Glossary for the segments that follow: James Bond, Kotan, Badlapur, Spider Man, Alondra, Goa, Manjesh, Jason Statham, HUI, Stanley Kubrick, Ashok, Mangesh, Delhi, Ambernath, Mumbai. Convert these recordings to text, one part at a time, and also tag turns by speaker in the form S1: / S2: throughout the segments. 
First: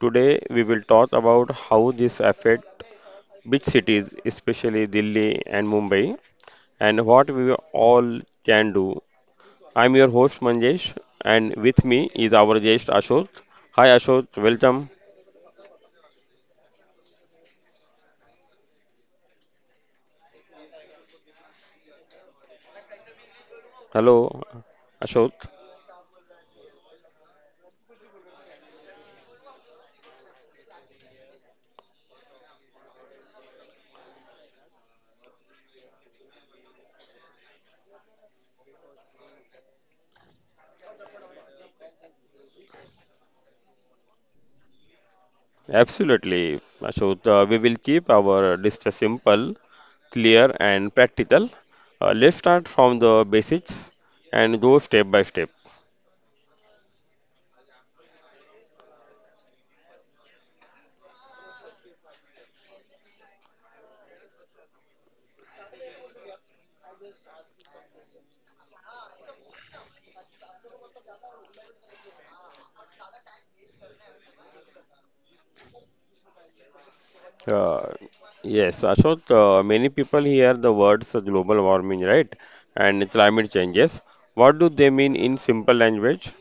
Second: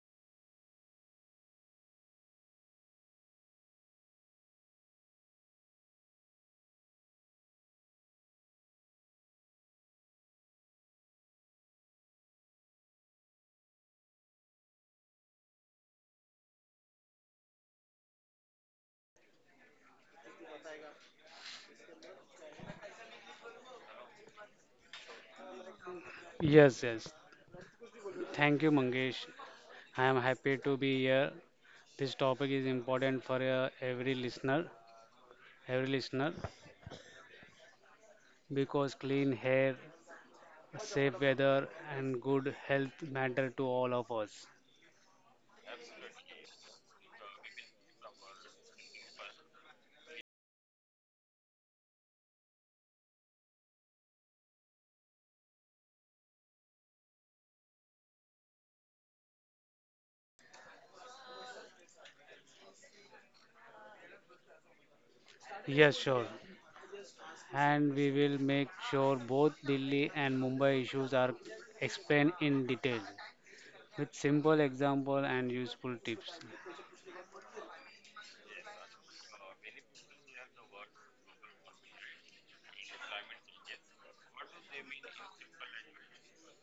S1: Today we will talk about how this affect big cities, especially Delhi and Mumbai, and what we all can do. I'm your host Manjesh, and with me is our guest Ashok. Hi Ashok, welcome. Hello Ashok.
S2: Yes, yes. Thank you, Mangesh. I am happy to be here. This topic is important for every listener, every listener, because clean hair, safe weather, and good health matter to all of us.
S1: Absolutely, Ashok. We will keep our discussion simple, clear, and practical. Let's start from the basics and go step by step.
S2: Yes, sure. And we will make sure both Delhi and Mumbai issues are explained in detail with simple example and useful tips.
S1: Uh, yes, Ashok, many people hear the words global warming, right? And climate changes. What do they mean in simple language?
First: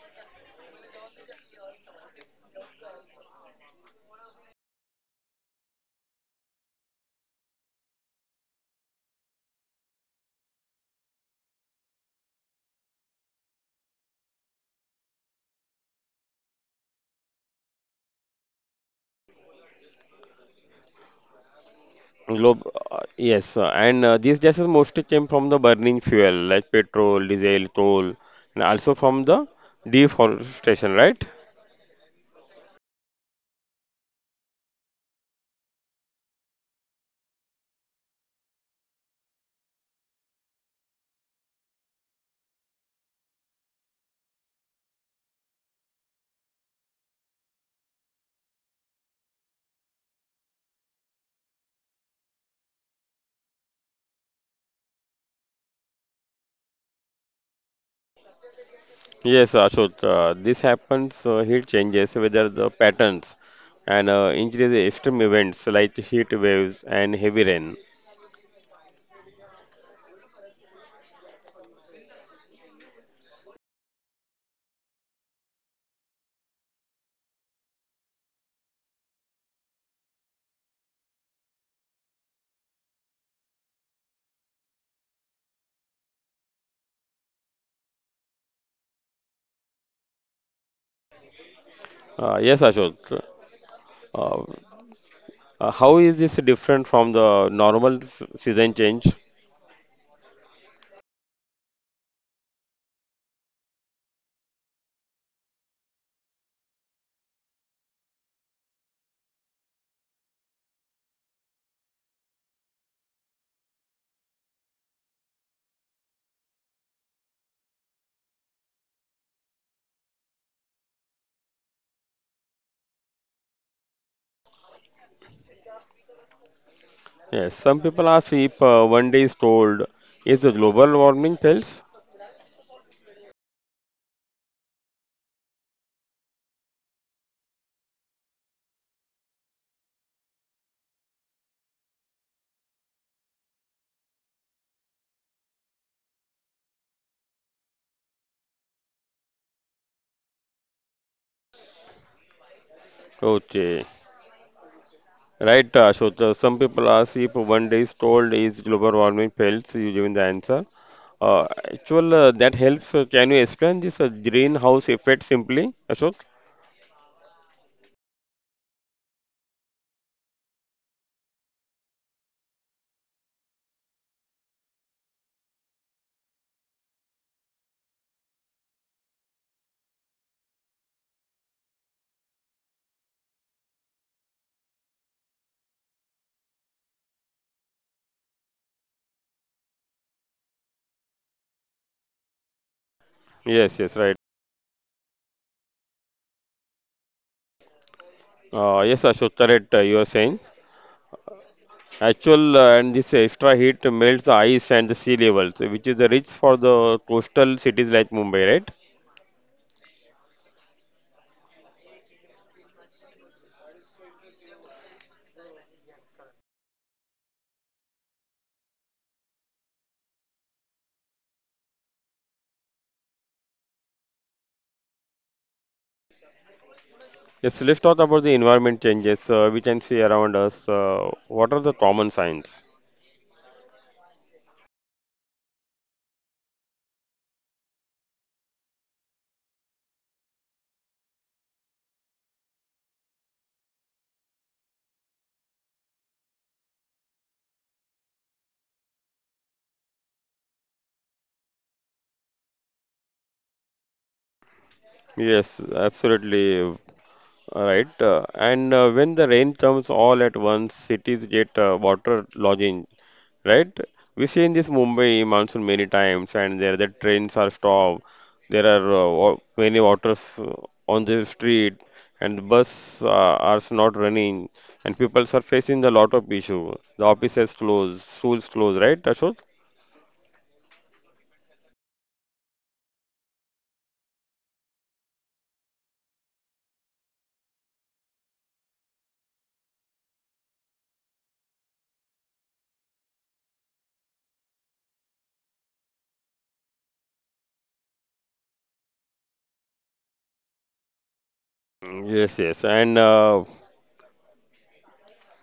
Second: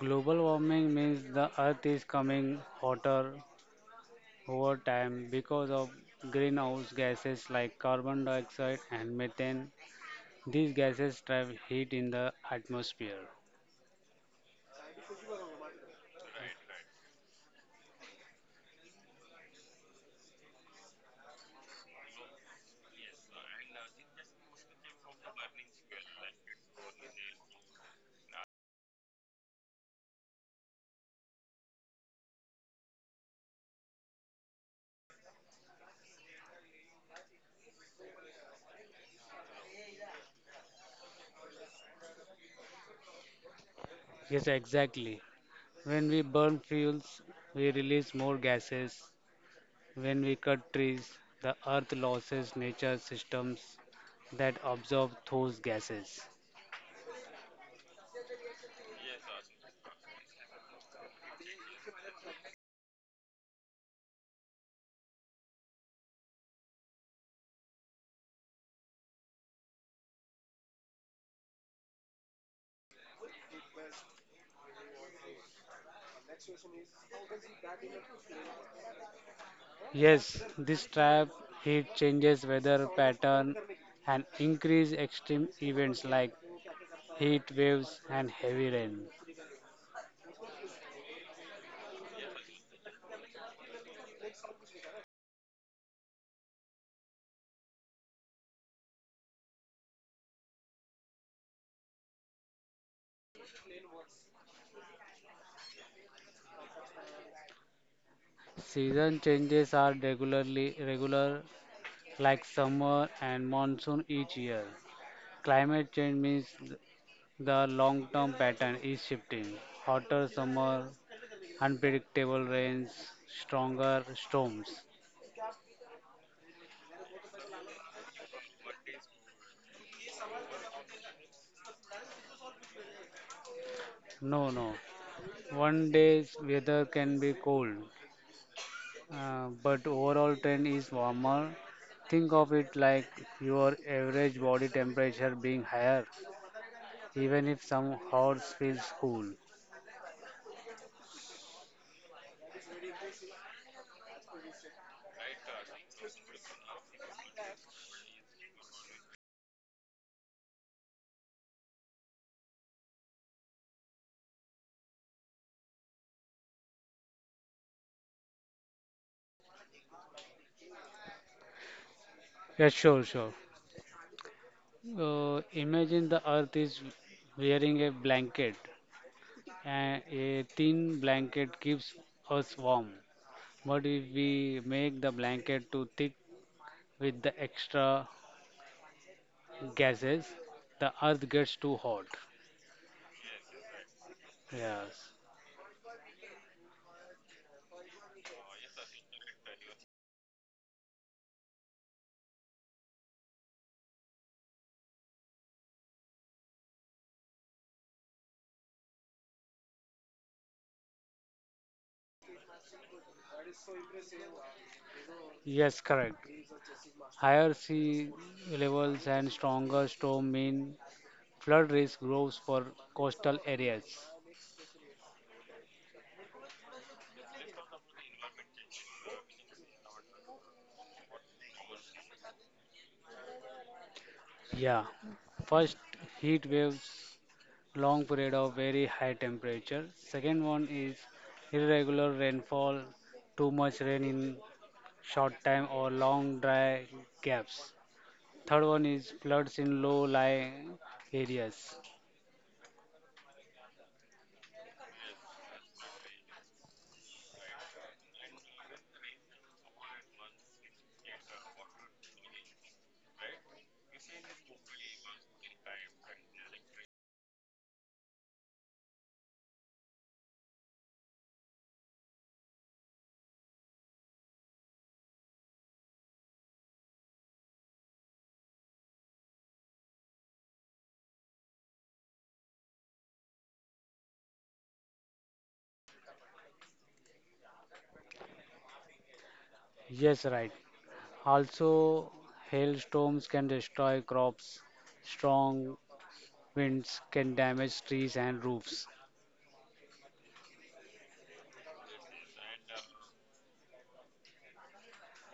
S2: Global warming means the earth is coming hotter, over time because of greenhouse gases like carbon dioxide and methane. These gases trap heat in the atmosphere.
S1: Globe, yes, and these gases mostly came from the burning fuel like petrol, diesel, coal, and also from the deforestation, right?
S2: Yes, exactly. When we burn fuels, we release more gases. When we cut trees, the earth loses nature systems that absorb those gases.
S1: Yes, Ashok, this happens, heat changes, whether the patterns and increase extreme events like heat waves and heavy rain.
S2: Yes, this trap heat changes weather pattern and increase extreme events like heat waves and heavy rain.
S1: Yes, Ashok. uh, how is this different from the normal season change?
S2: Season changes are regularly regular, like summer and monsoon each year. Climate change means the long-term pattern is shifting. Hotter summer, unpredictable rains, stronger storms.
S1: Yes, some people ask if one day is cold. Is the global warming fails?
S2: No, no. One day's weather can be cold, but overall trend is warmer. Think of it like your average body temperature being higher, even if some hours feels cool.
S1: Okay, right, so some people ask if one day is told, is global warming fails? You given the answer. Uh, actual, that helps. Can you explain this greenhouse effect simply, Ashok?
S2: Yes, sure, sure. Imagine the earth is wearing a blanket, and a thin blanket keeps us warm. But if we make the blanket too thick with the extra gases, the earth gets too hot.
S1: Yes, yes, right.
S2: Yes,
S1: Yes, Ashok, correct, you are saying. Actual and this extra heat melts the ice and the sea levels, which is the rich for the coastal cities like Mumbai, right?
S2: yes, correct. Higher sea levels and stronger storm mean flood risk grows for coastal areas.
S1: Yes, let's talk about the environment changes we can see around us. What are the common signs?
S2: Yeah, first heat waves long period of very high temperature. Second one is irregular rainfall, too much rain in short time or long dry gaps. Third one is floods in low-lying areas.
S1: Yes, absolutely right. And when the rain comes all at once, cities get water lodging, right? We see in this Mumbai monsoon many times, and there the trains are stopped. There are many waters on the street, and the bus are not running, and people are facing a lot of issue. The offices close, schools close, right, Ashok?
S2: Yes, right. Also, hailstorms can destroy crops. Strong winds can damage trees and roofs.
S1: Yes, yes, and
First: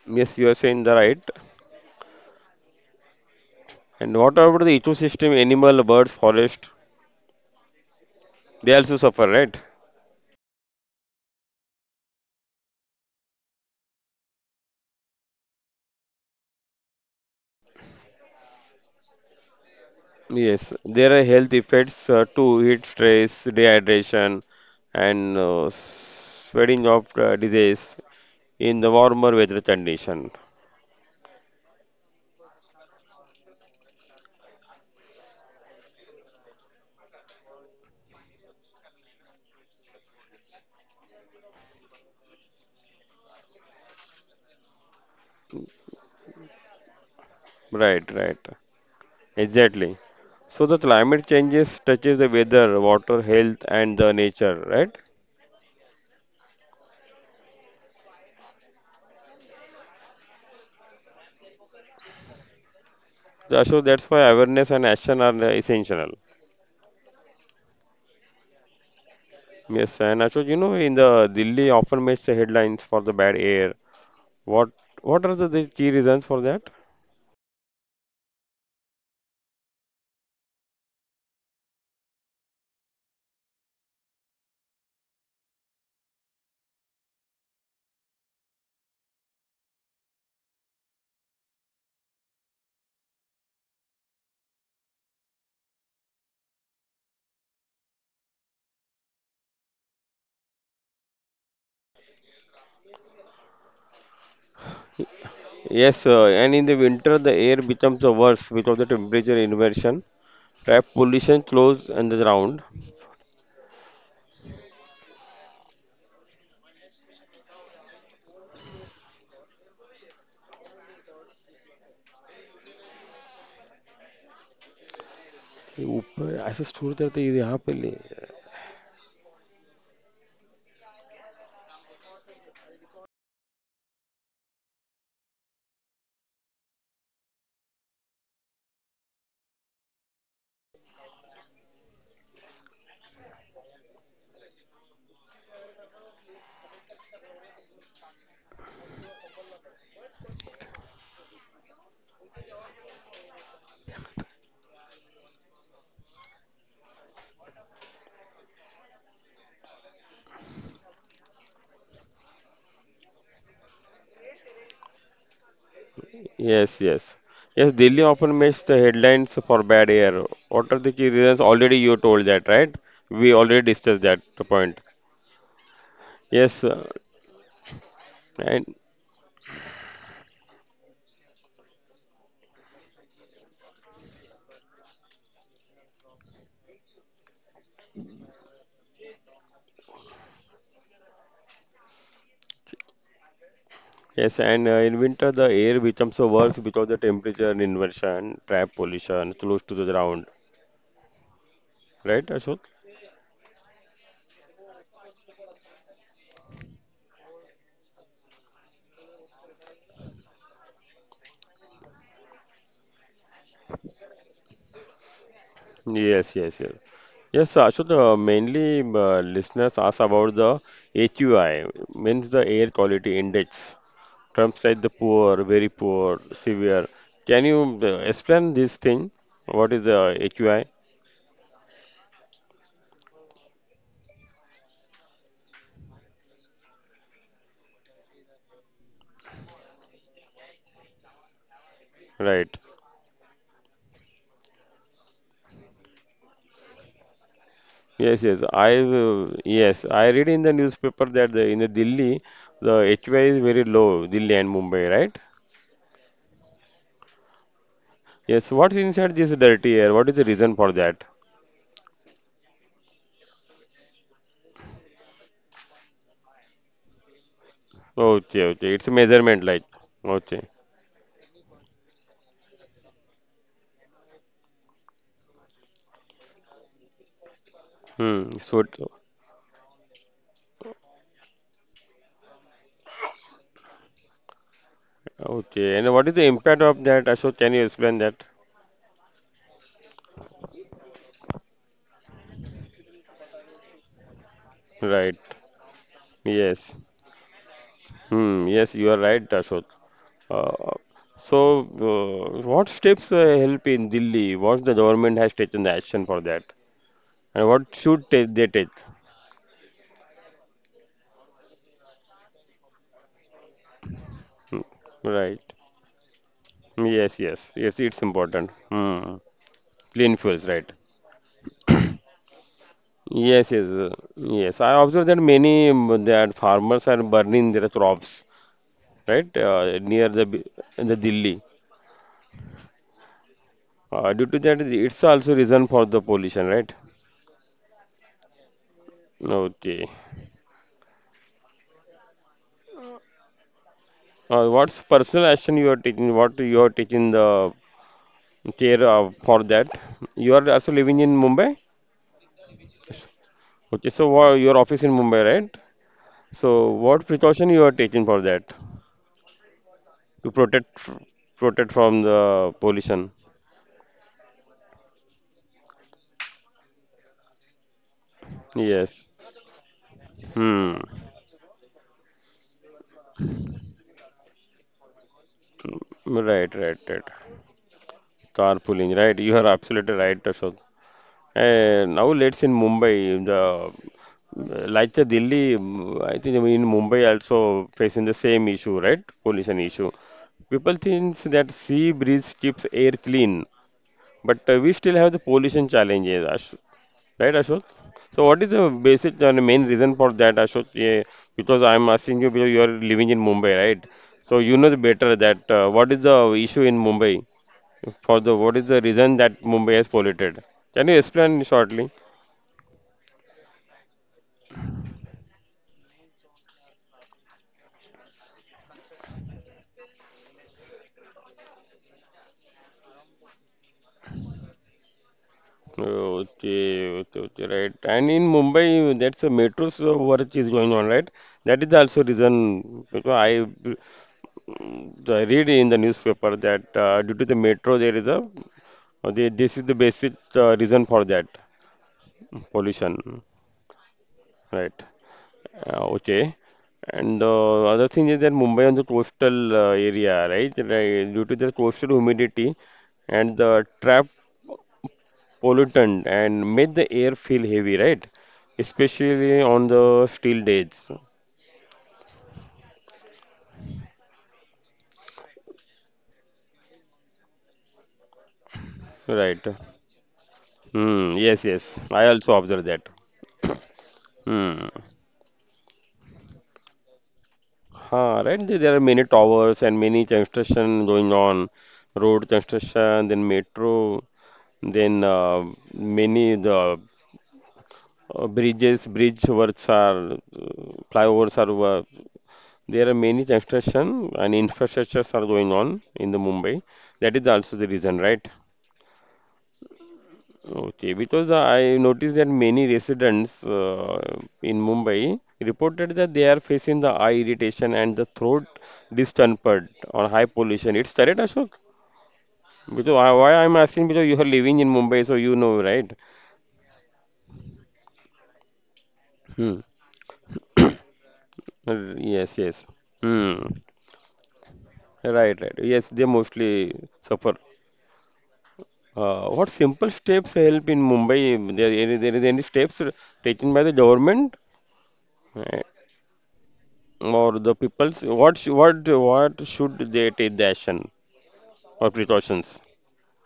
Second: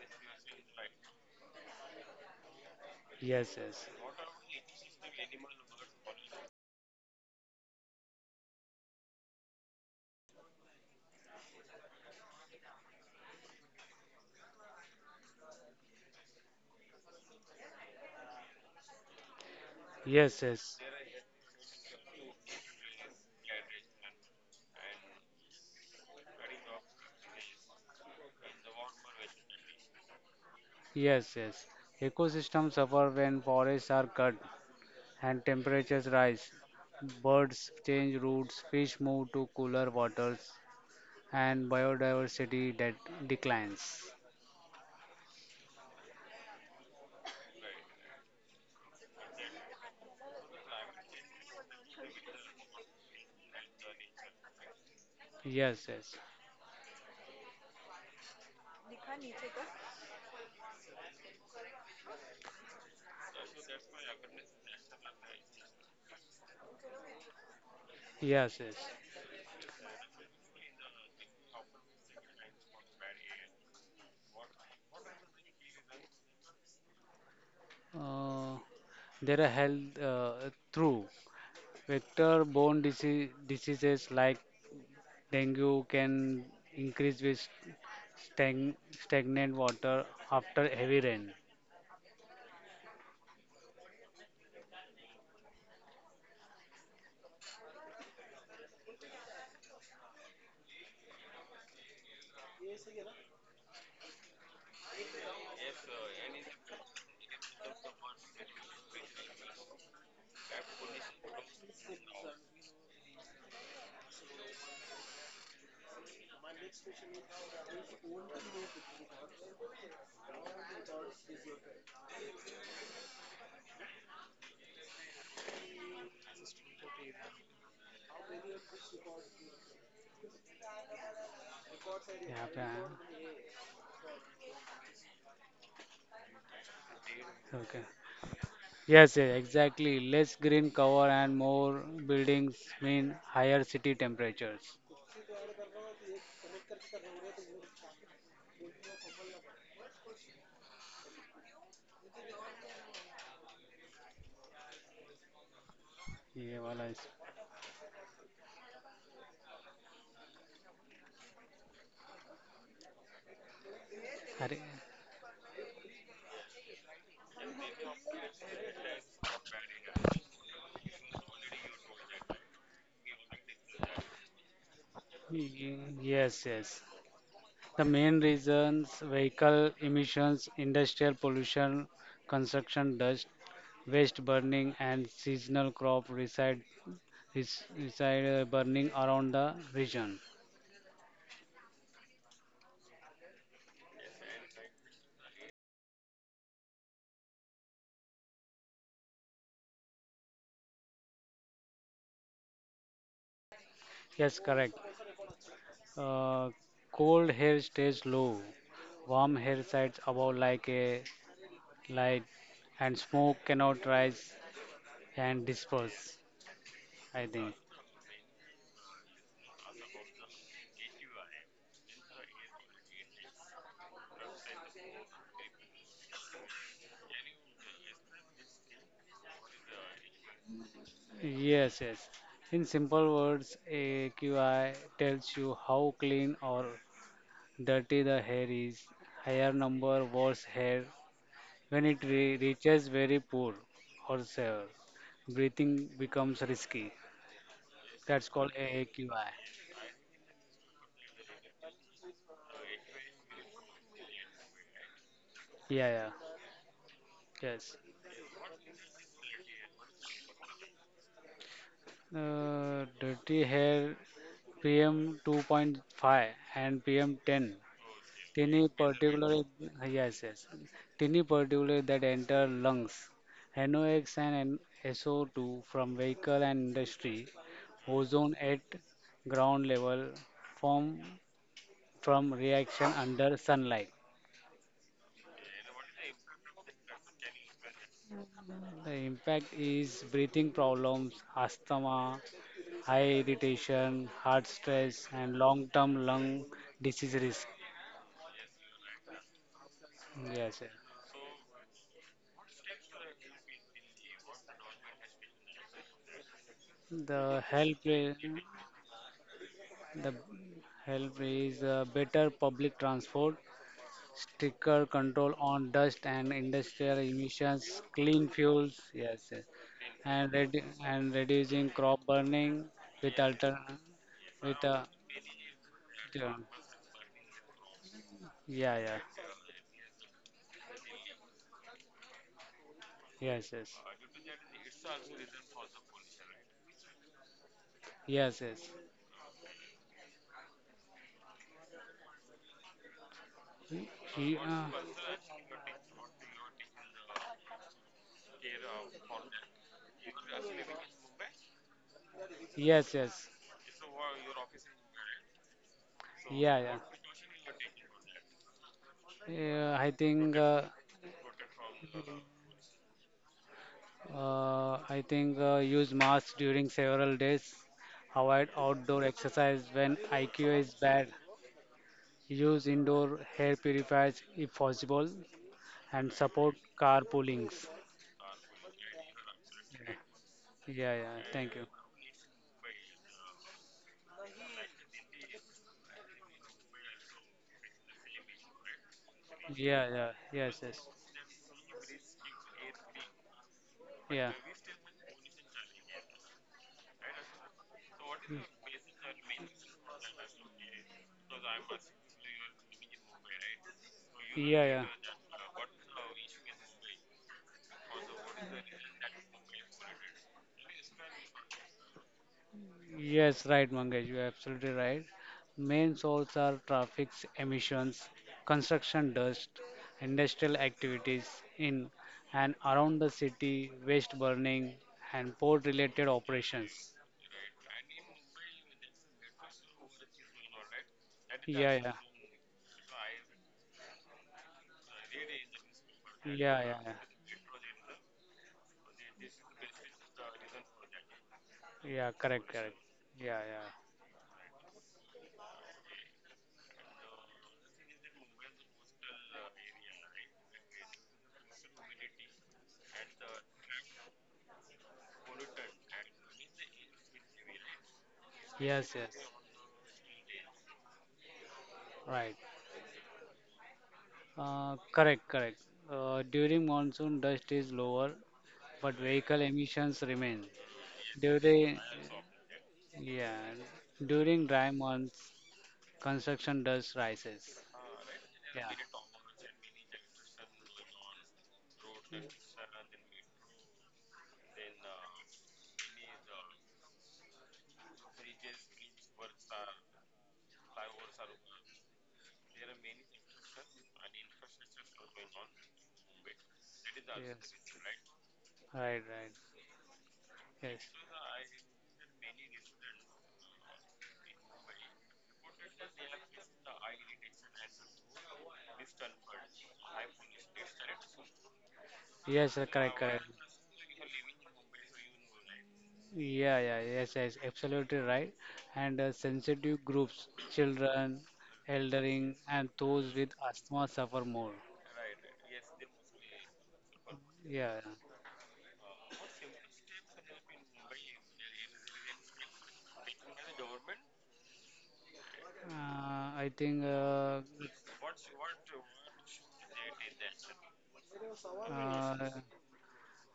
S1: yes, you are saying the right.
S2: Yes, yes.
S1: And what about the ecosystem, animal, birds, forest? They also suffer, right?
S2: Yes,
S1: Yes,
S2: yes.
S1: there are health effects too, heat stress, dehydration, and spreading of disease in the warmer weather condition.
S2: Yes, yes. Ecosystems suffer when forests are cut and temperatures rise. Birds change routes, fish move to cooler waters, and biodiversity that declines.
S1: Right, right, exactly. So the climate changes touches the weather, water, health, and the nature. Right.
S2: Yes, yes,
S1: Yeah, so that's why awareness and action are essential.
S2: yes, yes.
S1: Yes, and Ashok, in the Delhi often makes the headlines for the bad air. What what are the key reasons for that?
S2: Uh, there are health through vector-borne disease, diseases like dengue can increase with stag- stagnant water after heavy rain.
S1: Yes, sir. And in the winter, the air becomes worse because of the temperature inversion, trap pollution close underground. ये ऊपर ऐसे store करते हैं ये यहाँ पे ले
S2: Yeah, yeah. Okay. Yes, yes, exactly. Less green cover and more buildings mean higher city temperatures. ये वाला इस- अरे,
S1: Yes, yes. Yes, Delhi often makes the headlines for bad air. What are the key reasons? Already you told that, right? We already discussed that point.
S2: ये- Yes,
S1: Yes,
S2: yes. The main
S1: and
S2: reasons vehicle emissions, industrial pollution, construction dust, waste burning, and seasonal crop reside, reside burning around the region.
S1: yes, and in winter the air becomes worse because the temperature inversion, trap pollution close to the ground, right, Ashok?
S2: Yes, correct. Uh, Cold hair stays low, warm hair sides above like a light, and smoke cannot rise and disperse.
S1: Yes, yes, yes.
S2: I think
S1: Yes, Ashut, mainly listeners ask about the HUI, means the air quality index. Terms like the poor, very poor, severe. Can you explain this thing? What is the HUI?
S2: yes, yes, in simple words, AQI tells you how clean or dirty the hair is. Higher number worse hair. When it
S1: Right.
S2: reaches very poor or severe, breathing becomes risky. That's
S1: Yes,
S2: called
S1: yes. I
S2: AQI.
S1: yes, I read in the newspaper that the, in the Delhi the HUI is very low, Delhi and Mumbai, right?
S2: Yeah, yeah, yes.
S1: Yes. What's inside this dirty air? What is the reason for that?
S2: Dirty hair, pm 2.5 and pm 10.
S1: Okay,
S2: Tiny
S1: okay. It's a measurement,
S2: particulate,
S1: like
S2: yes,
S1: okay.
S2: yes. Tiny particulate that enter lungs, NOx and SO2 from vehicle and industry, ozone
S1: Hmm. So,
S2: at ground level form from reaction under sunlight.
S1: okay. And what is the impact of that, Ashok? Can you explain that?
S2: The impact is breathing problems, asthma, high irritation, heart stress,
S1: Right.
S2: and long-term lung
S1: Yes.
S2: disease risk.
S1: Hmm. Yes, you are right, Ashok.
S2: Yes, sir.
S1: Uh, so, what steps help in Delhi? What the government has taken the action for that,
S2: The
S1: and what
S2: health,
S1: should they take?
S2: the help is better public transport,
S1: Hmm.
S2: stricter control
S1: Right.
S2: on dust and industrial
S1: Yes. Yes. Yes.
S2: emissions,
S1: It's
S2: clean
S1: important.
S2: fuels,
S1: Hmm.
S2: yes, yes.
S1: Clean
S2: and
S1: fuels.
S2: redu-
S1: Right.
S2: and reducing crop burning with
S1: Yes,
S2: alter
S1: yes, yes.
S2: with
S1: I observe that many that farmers are burning their crops,
S2: yeah, yeah,
S1: right, near the Delhi.
S2: yes, yes,
S1: Due to that, it's also reason for the pollution, right?
S2: yes, yes.
S1: Okay.
S2: He- he, uh,
S1: What's personal action you are taking? What you are taking the care of for that? You are also living in Mumbai.
S2: yes, yes,
S1: Okay, so your office in Mumbai, right?
S2: yeah, yeah.
S1: So what precaution you are taking for that
S2: Yeah, I think
S1: to
S2: uh,
S1: protect from the pollution?
S2: I think use mask during several days. Avoid outdoor
S1: Yes.
S2: exercise when IQ is
S1: Hmm.
S2: bad. Use indoor hair purifiers if possible, and support
S1: Right, right, right.
S2: carpoolings.
S1: Carpooling, right? You are absolutely right.
S2: Yeah, yeah, yeah. Thank you.
S1: Now let's in Mumbai. The like the Delhi, I think in Mumbai also facing the same issue, right? Pollution
S2: Yeah,
S1: issue.
S2: yeah, yes,
S1: People
S2: yes,
S1: think that sea breeze keeps air clean,
S2: yeah.
S1: but we still have the pollution challenges, Ash right, Ashok? So what is the basic and main reason for that, Ashok? Yeah, because I'm asking you because you are living in Mumbai, right? So you
S2: Yeah,
S1: know the
S2: yeah.
S1: better that what is the issue in Mumbai for the what is the reason that Mumbai has polluted? Can you explain shortly?
S2: Yes, right, Mangesh, you're absolutely right. Main sources are traffic emissions, construction dust, industrial activities in and around the city, waste burning, and port-related operations.
S1: Okay, okay, okay, right. And in Mumbai, that's a metro's work is going on, right? That is
S2: Yeah, yeah,
S1: also reason because I read in the newspaper
S2: yeah, yeah,
S1: that
S2: yeah,
S1: due to the metro there is a this is the basic reason for that
S2: yeah, correct, correct.
S1: pollution,
S2: Yeah, yeah.
S1: right? Okay. And the other thing is that Mumbai on the coastal area, right? Right, due to the coastal humidity and the trap pollutant and made the air feel heavy, right?
S2: Yes, yes,
S1: Especially on the still days,
S2: right. Correct, correct. During monsoon, dust is lower, but vehicle
S1: right?
S2: emissions remain.
S1: Hmm. Yes,
S2: During,
S1: yes. I also observed that.
S2: yeah, during dry
S1: Hmm.
S2: months, construction dust rises.
S1: Huh, right.
S2: Yeah.
S1: There are many towers and many construction going on, road construction, then metro, then many the bridges, bridge works are, flyovers are. There are many construction and infrastructures are going on in the Mumbai. That is
S2: Yes.
S1: also the reason, right?
S2: Right, right. Yes.
S1: Okay, because I noticed that many residents in Mumbai reported that they are facing the eye irritation and the throat discomfort on high pollution. It's correct, Ashok?
S2: Yes, correct, correct.
S1: Why I'm asking because you are living in Mumbai, so you know, right?
S2: Yeah, yeah, yes, yes, absolutely right. And
S1: Hmm.
S2: sensitive groups, children,
S1: Uh,
S2: eldering,
S1: Yes,
S2: and
S1: yes.
S2: those with
S1: Hmm.
S2: asthma suffer more.
S1: Right, right. Yes, they mostly suffer.
S2: Yeah.
S1: What simple steps help in Mumbai? There is any steps taken by the government? Uh,
S2: Uh, I think uh,
S1: or the people's what what should they take the action or
S2: uh,
S1: precautions?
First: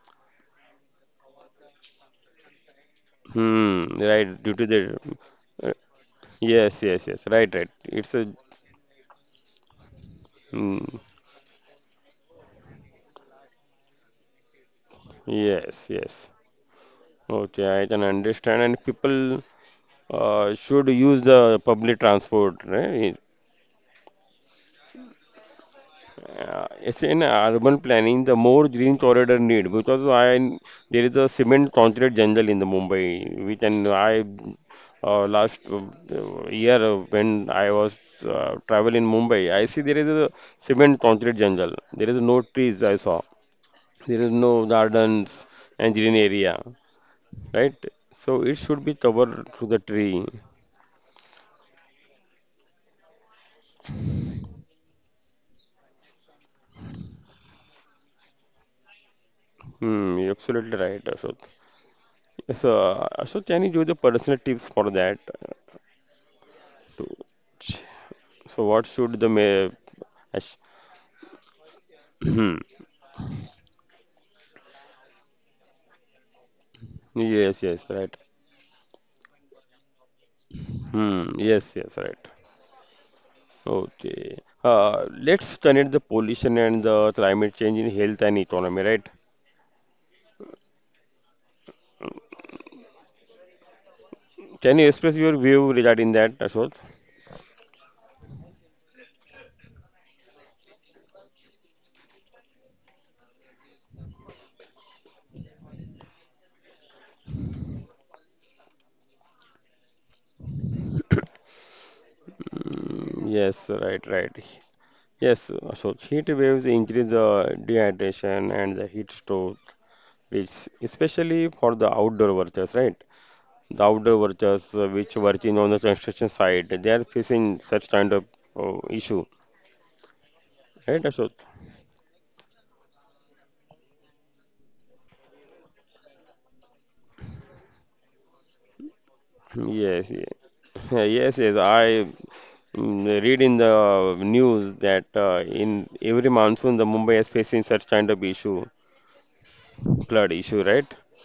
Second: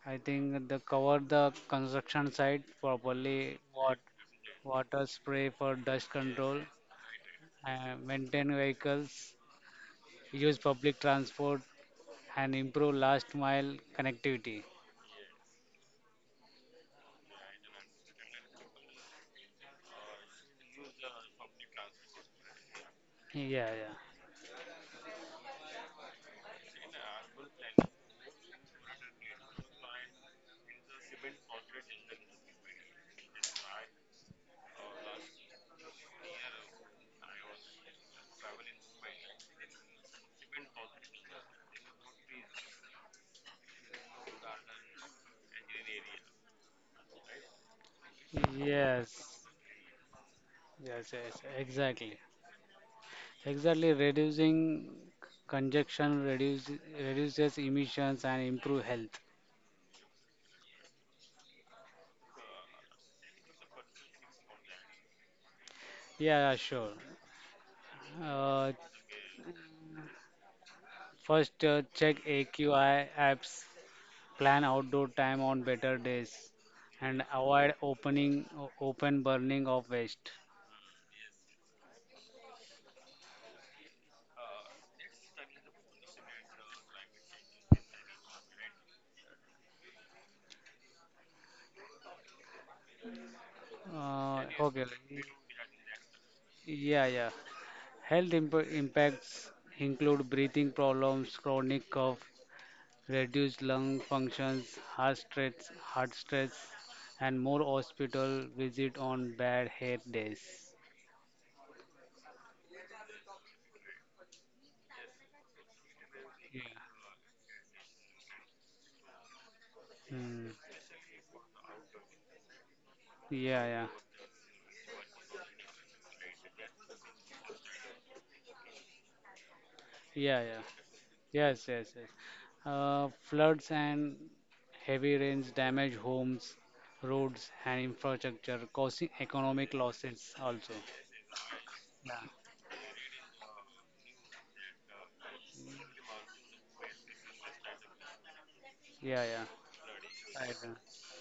S2: I think they cover the construction site properly,
S1: Right, due to the
S2: water spray
S1: uh,
S2: for dust control,
S1: yes, yes, yes, right, right, it's a
S2: maintain vehicles, use
S1: hmm,
S2: public transport, and improve last mile connectivity.
S1: yes, yes. Okay, I can understand, and people should use the public transport, right?
S2: Yeah, yeah.
S1: It's in urban planning, the more green corridor need because I there is a cement concrete jungle in the Mumbai, which and I last year when I was travel in Mumbai, I see there is a cement concrete jungle. There is no trees I saw. There is no gardens and green area, right? So it should be
S2: Yes,
S1: covered through the tree.
S2: yes, yes, exactly. Exactly, reducing congestion reduces emissions and improve health.
S1: Hmm, you're absolutely right, Ashok. So, Ashok, can you give the personal tips for that? uh,
S2: Yeah, yeah, sure.
S1: to-
S2: Uh,
S1: So what should the ash-
S2: first, check
S1: hmm.
S2: AQI apps. Plan outdoor time on better days and
S1: Yes,
S2: avoid
S1: yes, right.
S2: open burning of waste.
S1: Hmm. Yes, yes, right. Okay. Let's connect the pollution and the climate change in health and economy, right? Can you
S2: Okay.
S1: express your view regarding that, Ashok?
S2: Yeah, yeah. Health impacts include breathing problems, chronic cough, reduced lung functions, heart stress, and more hospital visit on bad hair days.
S1: Mm, yes, right, right. Yes, Ashok. Heat waves
S2: Yeah.
S1: increase the dehydration and the heat stroke, which
S2: Hmm.
S1: especially for the outdoor workers, right?
S2: Yeah,
S1: The
S2: yeah.
S1: outdoor workers which working on the construction site, they are facing such kind of issue.
S2: Yeah, yeah.
S1: Right, Ashok?
S2: Yes, yes, yes. Floods and heavy rains damage homes, roads, and infrastructure, causing economic
S1: Yes,
S2: losses also.
S1: yes, yes. I
S2: Yeah,
S1: mm, read in the news that in every monsoon, the Mumbai is facing such kind of issue,
S2: yeah, yeah.
S1: flood
S2: Right.
S1: issue, right?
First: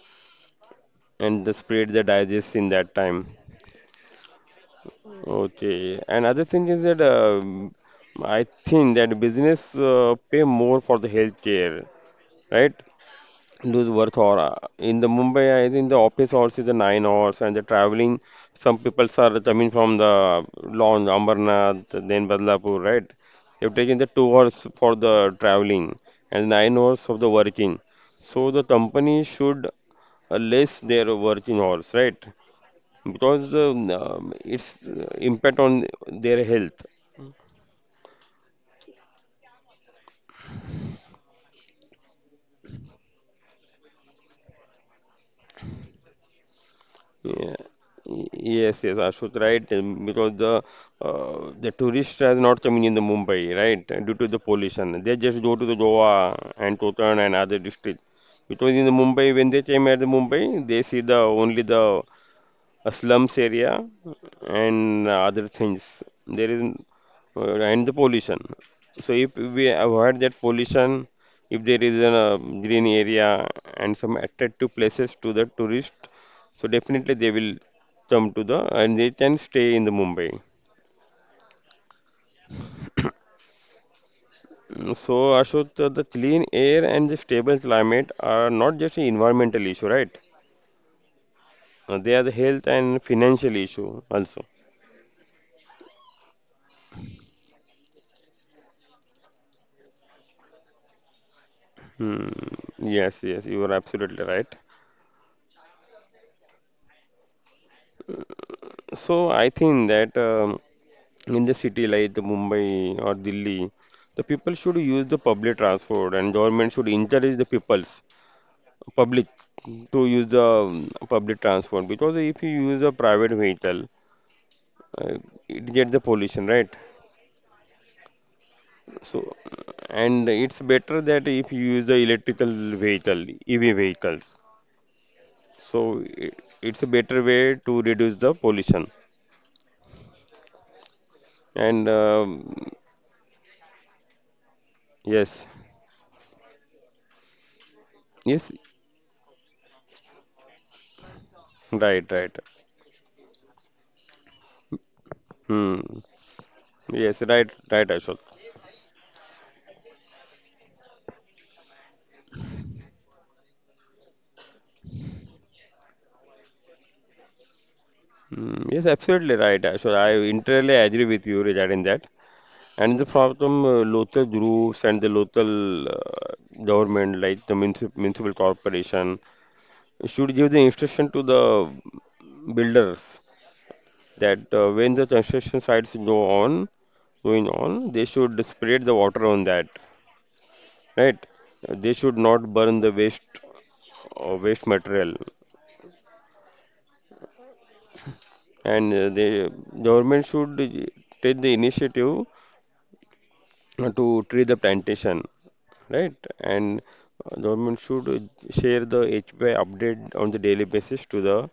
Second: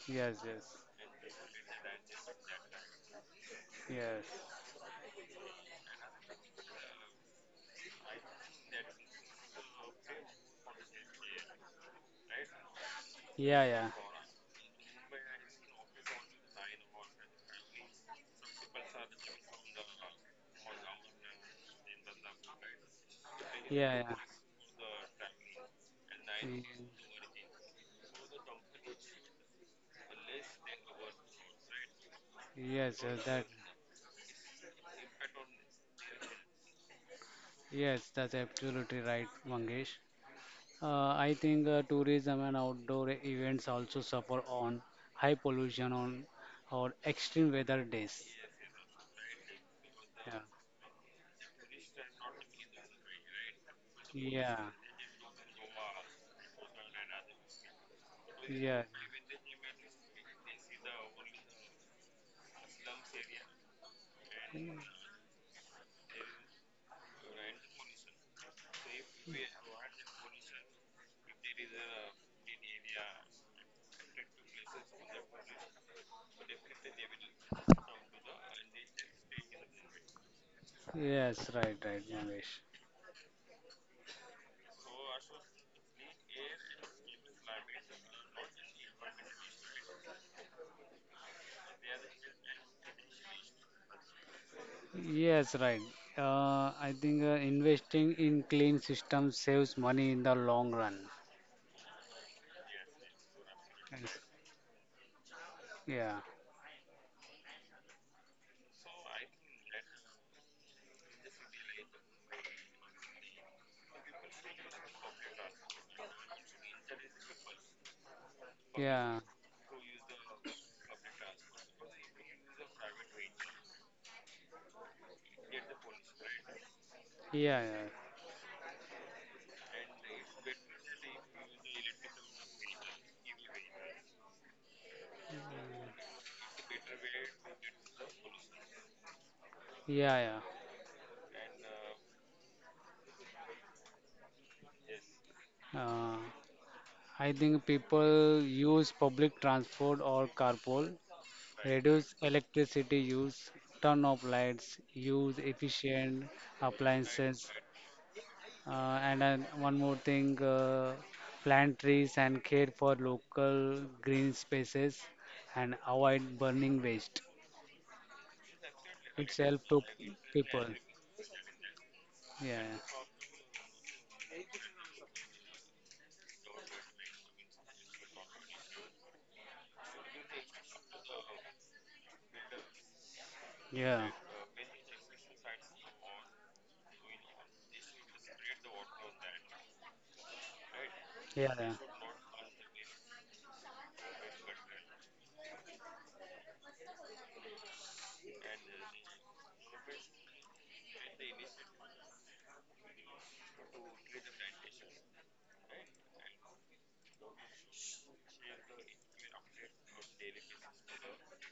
S2: yes, yes,
S1: And the spread that digests in that time.
S2: yes.
S1: Okay. And other thing is that I think that business pay more for the healthcare, right?
S2: Yeah,
S1: Lose
S2: yeah,
S1: worth or in the Mumbai, I think the office hours is the 9 hours and the traveling. Some people are coming from the launch Ambernath, then Badlapur, right? They've
S2: yeah,
S1: taken the
S2: yeah.
S1: 2 hours for the traveling and
S2: Y-
S1: 9 hours of the working. So the company should less their working hours, right?
S2: yes, yes, that,
S1: Because it's impact on their health.
S2: yes, that's absolutely right, Mangesh. I think tourism and outdoor events also suffer on high pollution on or extreme
S1: Yeah.
S2: weather days.
S1: Yes, yes, Ashut, right? Because
S2: Yeah,
S1: the the tourist has not coming in the Mumbai, right? Due to the
S2: yeah,
S1: pollution, they just go to the Goa and Kotan and other district. Because
S2: yeah.
S1: in the Mumbai, when they came at the Mumbai, they see the only the a slums area and other things. There is and the pollution. So if we avoid that pollution, if there is a green area and some attractive places to the tourist, so definitely they will come to the and they can stay in the Mumbai.
S2: Yes, right, right, Nagesh.
S1: Mm, so Ashok, the clean air and the stable climate are not just an environmental issue, right? They are the health and financial issue also.
S2: Yes, right. I think investing in clean systems saves money in the long run.
S1: Hmm. Yes, yes, you are
S2: Yes.
S1: absolutely right.
S2: Yeah,
S1: So I think that In the city like the Mumbai or Delhi, the people should use the public transport and government should encourage the peoples,
S2: yeah,
S1: public to use the public transport because if you use a private vehicle, uh, it gets the pollution, right?
S2: yeah, yeah,
S1: So and it's better that if you use the electrical vehicle, EV vehicles. So it's a better way to reduce the pollution.
S2: yeah,
S1: And Yes,
S2: yeah. I think people
S1: yes.
S2: use public transport or carpool, reduce
S1: Right, right.
S2: electricity use, turn off lights, use
S1: Hmm.
S2: efficient
S1: Yes,
S2: appliances.
S1: right, right, Ashok.
S2: And then one more thing, plant trees and care for local green spaces and avoid burning waste.
S1: Hmm. Yes,
S2: It's
S1: absolutely
S2: help
S1: right,
S2: to
S1: Ashok. I
S2: people.
S1: entirely agree with you regarding that.
S2: Yeah,
S1: And the problem, local groups and the local government, like the municipal corporation, should give the instruction to the builders
S2: yeah,
S1: that when the construction sites going on, they should spread the water on that, right?
S2: yeah, yeah.
S1: They should not burn the waste material, and the government should take the initiative to tree the plantation, right. And government should share the HUI update on the daily basis to the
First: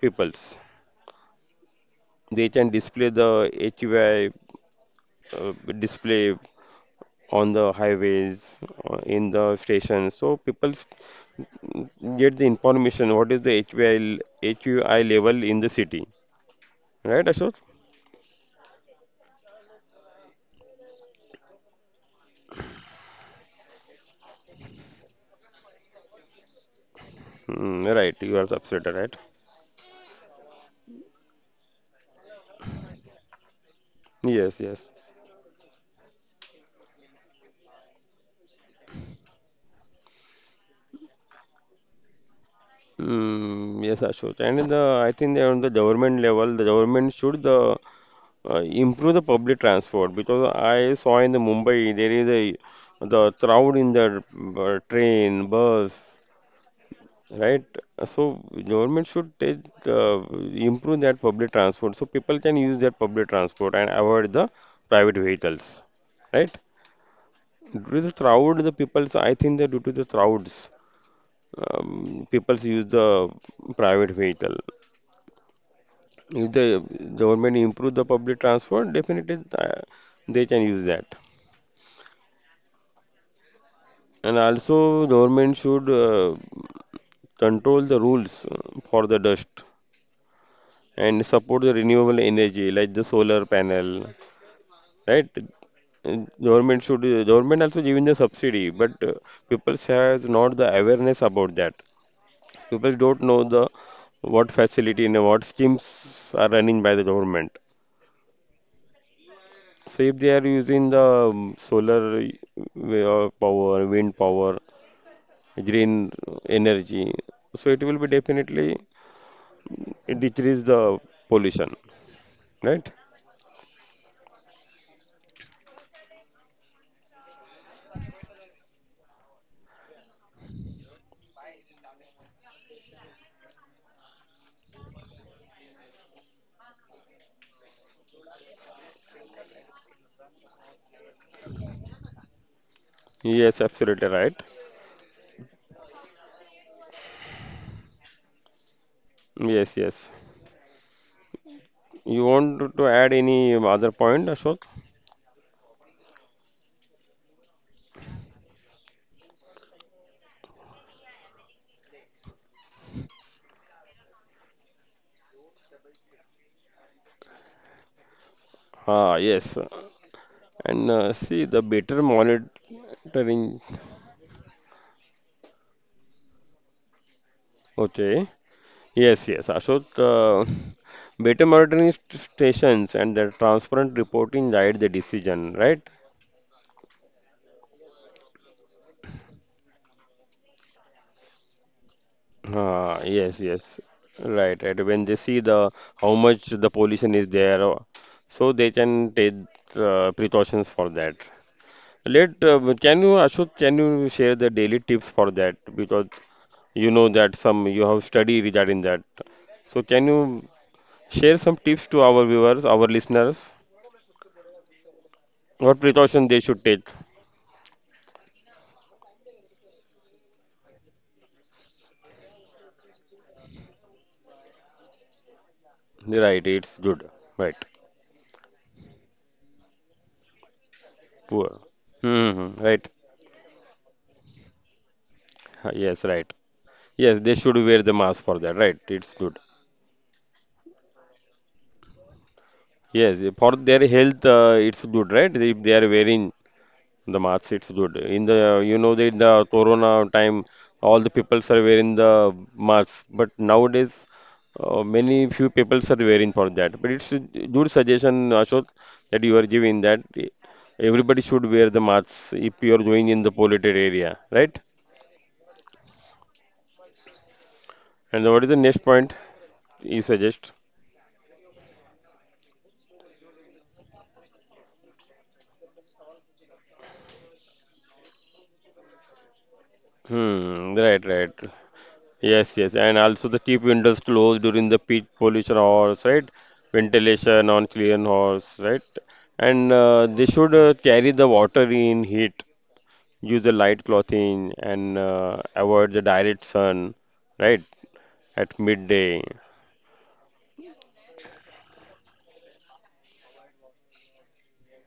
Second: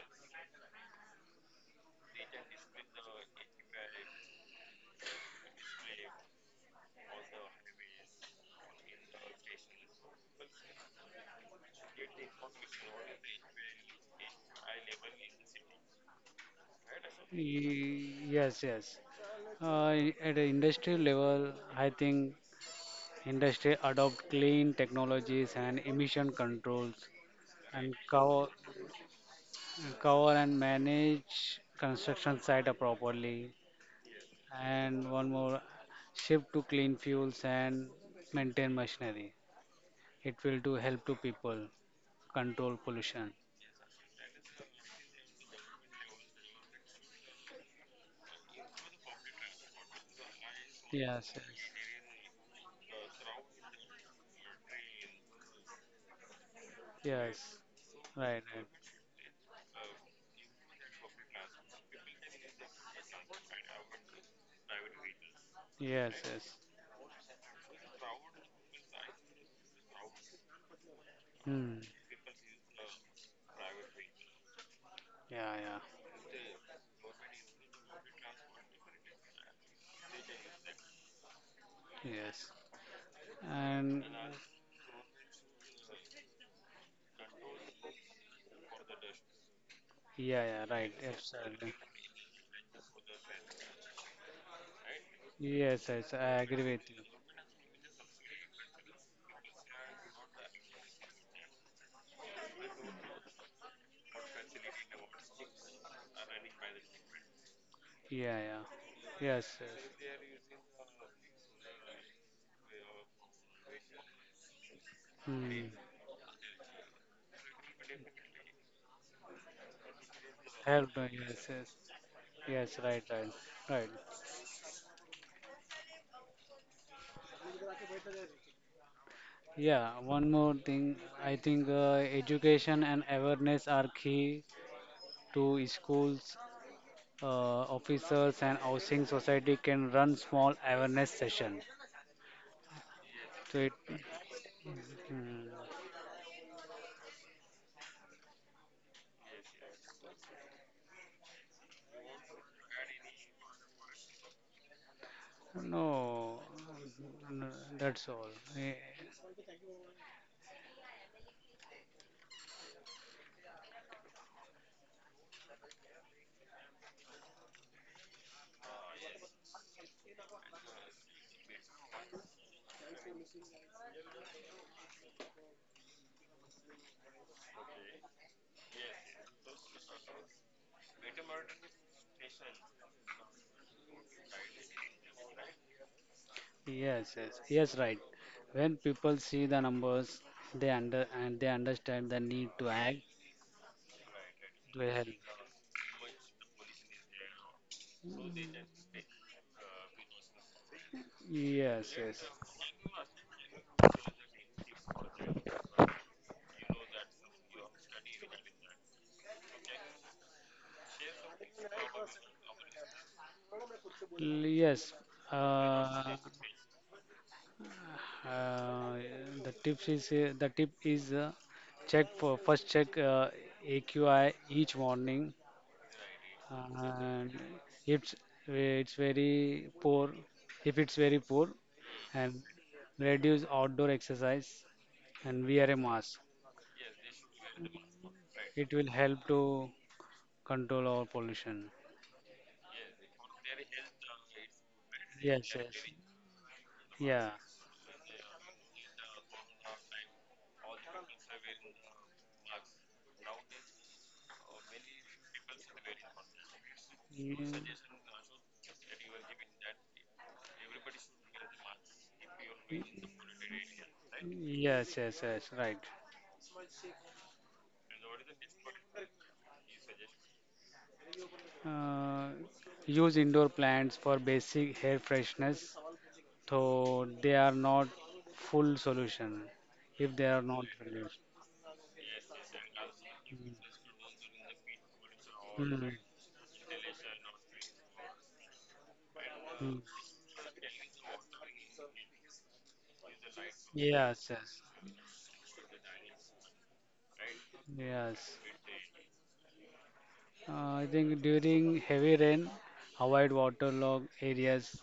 S1: peoples. They can display the HUI, uh, display on the highways, in the stations, so people get the information what is the HVI level in the city, right, Ashok?
S2: Y- yes, yes. At an industry level, I think industry adopt clean technologies and emission controls
S1: Hmm,
S2: and
S1: right, you
S2: cover,
S1: are absolutely right.
S2: cover and manage construction site properly
S1: Yes, yes.
S2: and one more shift to clean fuels and maintain machinery. It will do help to people control pollution.
S1: Mm, yes, Ashok. And the, I think that on the government level, the government should improve the public transport because I saw
S2: Yes,
S1: in
S2: yes,
S1: the Mumbai there is a the crowd in the train, bus,
S2: yes,
S1: right? So
S2: right, right.
S1: government should take, improve that public transport, so people can use that public transport and avoid the private vehicles,
S2: Yes,
S1: right?
S2: yes.
S1: Due to the crowd, the people, I think that due to the crowds,
S2: Hmm.
S1: people use the private vehicle.
S2: Yeah, yeah,
S1: If the government improve the public transport, definitely they can use that.
S2: yes. And
S1: And also, government should control the rules for the dust
S2: yeah, yeah, right,
S1: and support
S2: absolutely.
S1: the renewable energy like the solar panel, right?
S2: Yes, yes, I agree with
S1: Government
S2: you.
S1: should government also giving the subsidy, but people has not the awareness about that. People don't know the what facility and what schemes are running by the government.
S2: Yeah, yeah. Yes, yes.
S1: So if they are using the solar way of power, wind power,
S2: Hmm.
S1: green energy, so it will be definitely decrease the
S2: Yes, yes.
S1: pollution,
S2: Yes,
S1: right?
S2: right, right, right. Yeah, one more thing. I think education and awareness are key to schools, officers, and housing society can run small awareness session. So
S1: Yes,
S2: it,
S1: absolutely right.
S2: mm,
S1: Yes, yes. You want to add any other point, Ashok?
S2: no, no, that's all. Eh,
S1: Ah, yes. And see the better monitoring. Okay. Yes, yes, Ashok. Better monitoring stations and the transparent reporting guide the decision, right?
S2: yes, yes, yes, right. When people see the numbers, they understand the need to act
S1: Yes, yes. Right,
S2: to
S1: right. When
S2: help.
S1: they see the how much the pollution is there, so they can take precautions for that.
S2: Yes, yes,
S1: Let can you Ashut, can you share the daily tips for that? Because you know that some you have study regarding that. So can you share some tips to our viewers, our listeners,
S2: L- yes.
S1: what
S2: Uh,
S1: precaution they should take?
S2: Uh, the tip is check for first check AQI each morning
S1: Right, it's good.
S2: and
S1: Right,
S2: if it's very poor if it's very poor
S1: poor. Hmm, hmm,
S2: and
S1: hmm. Right.
S2: reduce outdoor exercise and wear a
S1: Yes,
S2: mask.
S1: right. Yes, they should wear the mask for that.
S2: It
S1: Right,
S2: will
S1: it's
S2: help
S1: good.
S2: to control our pollution.
S1: Yes, for their health, it's good, right?
S2: Yes,
S1: If
S2: yes,
S1: they are wearing the
S2: yeah.
S1: mask, it's good. In the, you know, the, in the corona time, all the peoples are wearing the masks. But nowadays, many few peoples are wearing for that. But it's a
S2: Mm.
S1: good suggestion, Ashok, that you are giving that everybody should wear the masks if you are going in the polluted area, right?
S2: Yes, yes, yes, right.
S1: And what is the next point you suggest?
S2: Uh, Use indoor plants for basic hair freshness, though they are not full solution if they are not
S1: Hmm,
S2: produced.
S1: right, right. Yes, yes, and also the tip windows closed during the peak
S2: Mm.
S1: pollution
S2: Mm.
S1: hours, right? Ventilation on clean hours, right?
S2: Mm.
S1: And they should carry the water in heat, use the light
S2: Yes,
S1: clothing,
S2: yes,
S1: and avoid the direct sun, right?
S2: yes.
S1: At midday.
S2: I think during heavy rain, avoid waterlogged areas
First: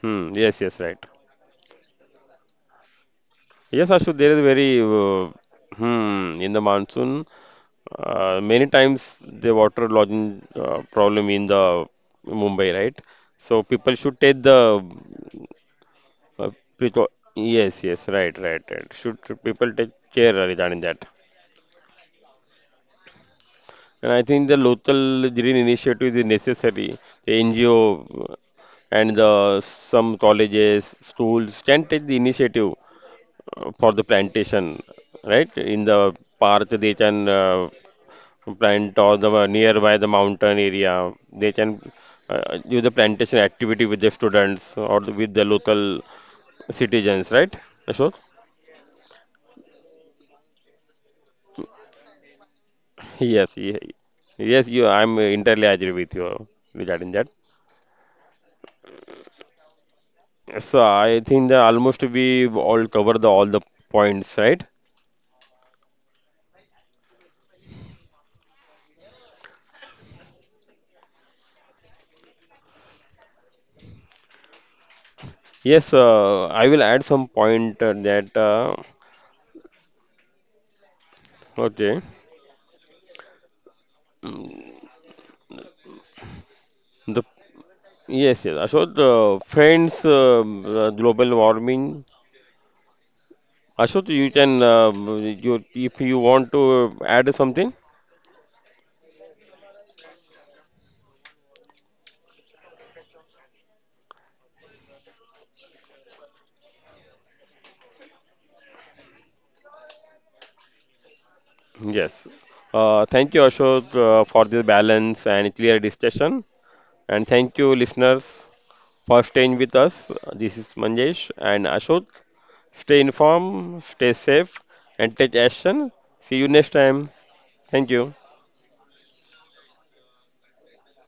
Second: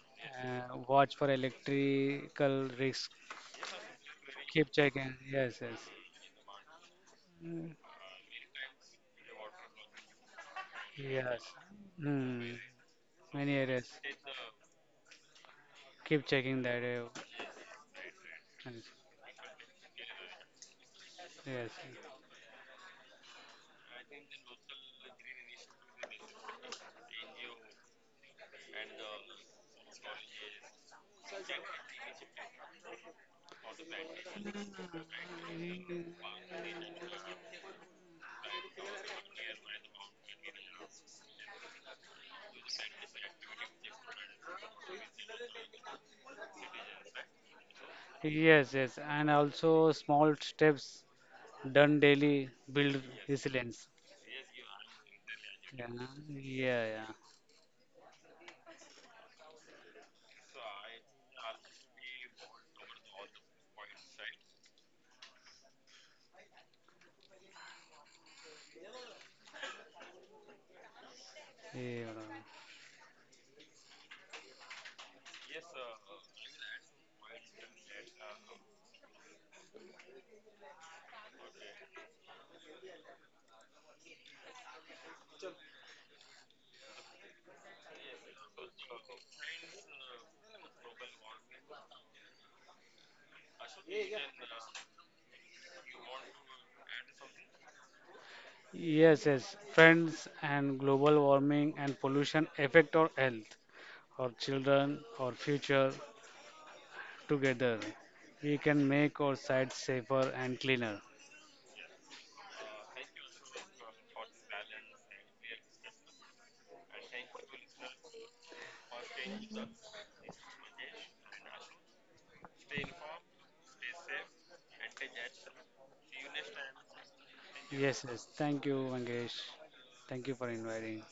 S1: Hmm. Yes, yes,
S2: and
S1: right.
S2: watch for electrical risk.
S1: Yes, Ashu, there is
S2: Keep
S1: very
S2: checking. Yes, yes.
S1: hmm in the monsoon.
S2: Mm,
S1: Many times the water lodging problem
S2: yes.
S1: in the
S2: Mm,
S1: Mumbai, right?
S2: many
S1: So
S2: areas.
S1: people should take the.
S2: Keep
S1: Uh,
S2: checking that.
S1: because
S2: Uh,
S1: yes, yes, right, right,
S2: yes.
S1: right. Should people take care regarding that?
S2: Yes,
S1: And I think the local green initiative is necessary. The NGO and the some colleges, schools can take the initiative for the plantation, right? In the park, they can plant or the nearby the mountain area. They can do the plantation activity with the students or with the local citizens, right?
S2: yes, yes. And also small steps done daily build
S1: Yes,
S2: resilience.
S1: ye- yes, you. I'm entirely agree with
S2: Yeah,
S1: you
S2: yeah, yeah.
S1: regarding that. So I think that almost we all cover the all the points, right?
S2: Yeah.
S1: Yes, I will add some point that okay. Mm, the yes, yes. Ashok, the friends, global warming. Ashok, you can you if you want to add something.
S2: Yes, yes. Friends and global warming and pollution affect our health, our children, our future together. We can make our site safer and cleaner.
S1: Yes. Thank you, Ashok, for this balance and clear discussion. And thank you, listeners, for staying with us. This is Manjesh and Ashok. Stay informed, stay safe, and take action. See you next time. Thank
S2: Yes,
S1: you.
S2: yes. Thank you, Mangesh. Thank you for inviting.